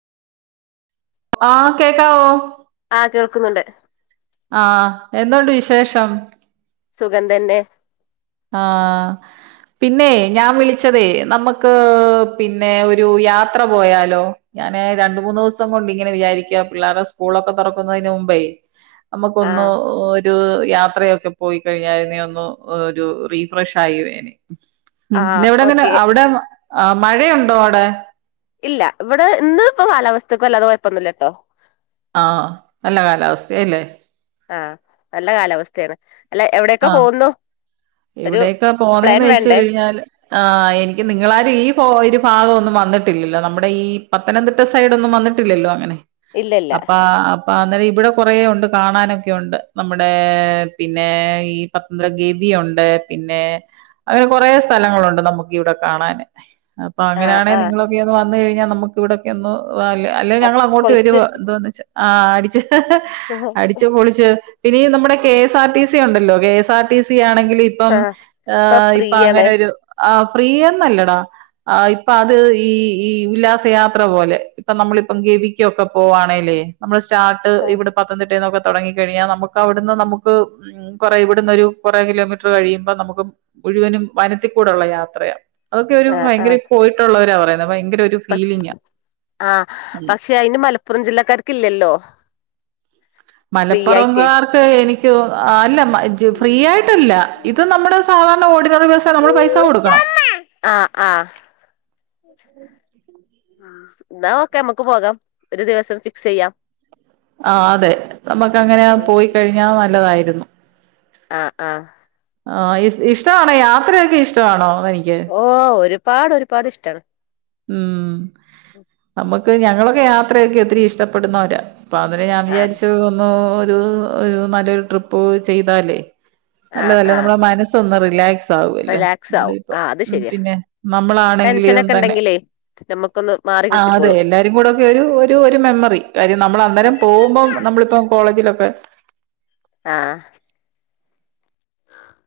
[inaudible] ആ കേൾക്കുന്നുണ്ട് ആ എന്തോ ഉണ്ട് വിശേഷം? സുഖം തന്നെ. ആ പിന്നെ ഞാൻ വിളിച്ചതെ നമുക്ക് പിന്നെ ഒരു [inaudible] മ്പേ ആ നമുക്കൊന്ന് ഒരു യാത്രയൊക്കെ പോയിക്കഴിഞ്ഞാരുന്നേൽ ഒന്ന് ഒരു റി-ഫ്രഷായിയേനേ ആ അവിടെങ്ങനെ ഓക്കെ അവിടെ ആ മഴയുണ്ടോ അവിടെ? ഇല്ല ഇവിടെ ഇന്ന് ഇപ്പൊ കാലാവസ്ഥക്ക് വല്ലാതെ കുഴപ്പൊന്നുമില്ല കേട്ടോ. ആ നല്ല കാലാവസ്ഥയാഅല്ലേ? ആഹ് നല്ല കാലാവസ്ഥയാണ് അല്ല എവിടെക്കെ പോകുന്നു ഒരു എവിടെക്കാ പ്ലാൻ പോന്നന്ന് വെച്ച് വേണ്ടേ കഴിഞ്ഞാൽ ആ എനിക്ക് നിങ്ങളാരിം ഒരു ഭാഗൊന്നും വന്നിട്ടില്ലല്ലോ നമ്മുടെ ഈ പത്തനംതിട്ട സൈഡൊന്നും വന്നിട്ടില്ലല്ലോ അങ്ങനെ ഇല്ല ഇല്ല അപ്പ അപ്പ അന്നേരം ഇവിടെ കുറേ ഉണ്ട് കാണാനൊക്കെയുണ്ട് നമ്മുടെ പിന്നെ ഈ പത്തന്ത്രഗവിയുണ്ട് പിന്നെ അങ്ങനെ കൊറേ സ്ഥലങ്ങളുണ്ട് നമുക്ക് ഇവിടെ കാണാൻ അപ്പൊ ആ അങ്ങനാണെ ആ നിങ്ങളൊക്കെ ഒന്ന് വന്ന് കഴിഞ്ഞാൽ നമുക്ക് ഇവിടൊക്കെ ഒന്ന് ഓ അല്ലെ ഞങ്ങള് അടിച്ച് അങ്ങോട്ട് പൊളിച്ച് വരുവാ എന്താന്ന് വച്ച ആ അടിച്ച് പൊളിച്ച് പിന്നെ ഈ നമ്മുടെ K S R T C ഉണ്ടല്ലോ K S R T C ആണെങ്കില് ഇപ്പം ആ ഇപ്പൊ അങ്ങനെ ഒരു ആ ഫ്രീ എന്നല്ലടാ, ഇപ്പൊ അത് ഈ ഈ ഉല്ലാസയാത്ര പോലെ ഇപ്പ നമ്മളി പ്പം ഗവിക്കൊക്കെ പോവാണെലേ നമ്മൾ സ്റ്റാർട്ട് ഇവിടെ പത്തനംതിട്ടന്നൊക്കെ തുടങ്ങികഴിഞ്ഞാൽ നമുക്ക് അവിടുന്ന് നമുക്ക് ഉം കുറെ ഇവിടുന്ന് ഒരു കുറേ കിലോമീറ്റർ ർ കഴിയുമ്പോ നമുക്ക് മുഴുവനും വനത്തിക്കൂടെള്ള യാത്രയാണ് അതൊക്കെ ഒരു ആ ആ ആ. ഭയങ്കര പോയിട്ടുള്ളവരാ പറഞ്ഞെ പക്ഷ ആഹ പക്ഷെ അയ്ന് മലപ്പുറം ജില്ലക്കാർക്ക് ഇല്ലല്ലോ ഫ്രീ ആയിട്ട് മലപ്പുറംകാർക്ക് എനിക്കു അല്ല ഫ്രീ ആയിട്ടല്ല. ഇത് നമ്മുടെ സാധാരണ ഓടി റ്റർ ബസ്സാ നമ്മള് പൈസ കൊടുക്കണം ആ ആ എന്നാ ഓക്കെ നമ്മുക്ക് പോകാം. ഒരു ദിവസം ഫിക്സ് ചെയ്യാം ആ അതെ, നമ്മുക്ക് അങ്ങനെ ചെയ്യാം പോയി കഴിഞ്ഞാ നല്ലതായിരുന്നു ആഹ ആഹ ആ ഇഷ്ടമാണോ യാത്രയൊക്കെ ഇഷ്ടമാണോ തനിക്ക് ഓ ഒരുപാട് ഒരുപാട് ഇഷ്ടാണ് ഉം.. നമുക്ക്, ഞങ്ങളൊക്കെ യാത്രയൊക്കെ ഒത്തിരി ഇഷ്ടപ്പെടുന്നവരാ അപ്പൊ അതിൽ ഞാൻ ആഹ് വിചാരിച്ച് ഒന്ന് ഒരു ഒരു നല്ലൊരു ട്രിപ്പ് ചെയ്താലെ ആഹ് നല്ലതല്ലെ, ആഹ് നമ്മളെ മനസ്സൊന്ന് റിലാക്സ് സാവോല്ലോ റിലാക്സ് ആവും ആഹ് അത് ശരിയാ പിന്നെ നമ്മളാണെങ്കിലും തന്നെ നമക്കൊന്ന് ആ അതെ എല്ലാരും കൂടെ ഒക്കെ ഒരു ഒരു ഒരു മെമ്മറി, കാര്യം നമ്മൾ അന്നേരം ആഹ് പോകുമ്പോം നമ്മളിപ്പം കോ കോളേജിലൊക്കെ, ആഹ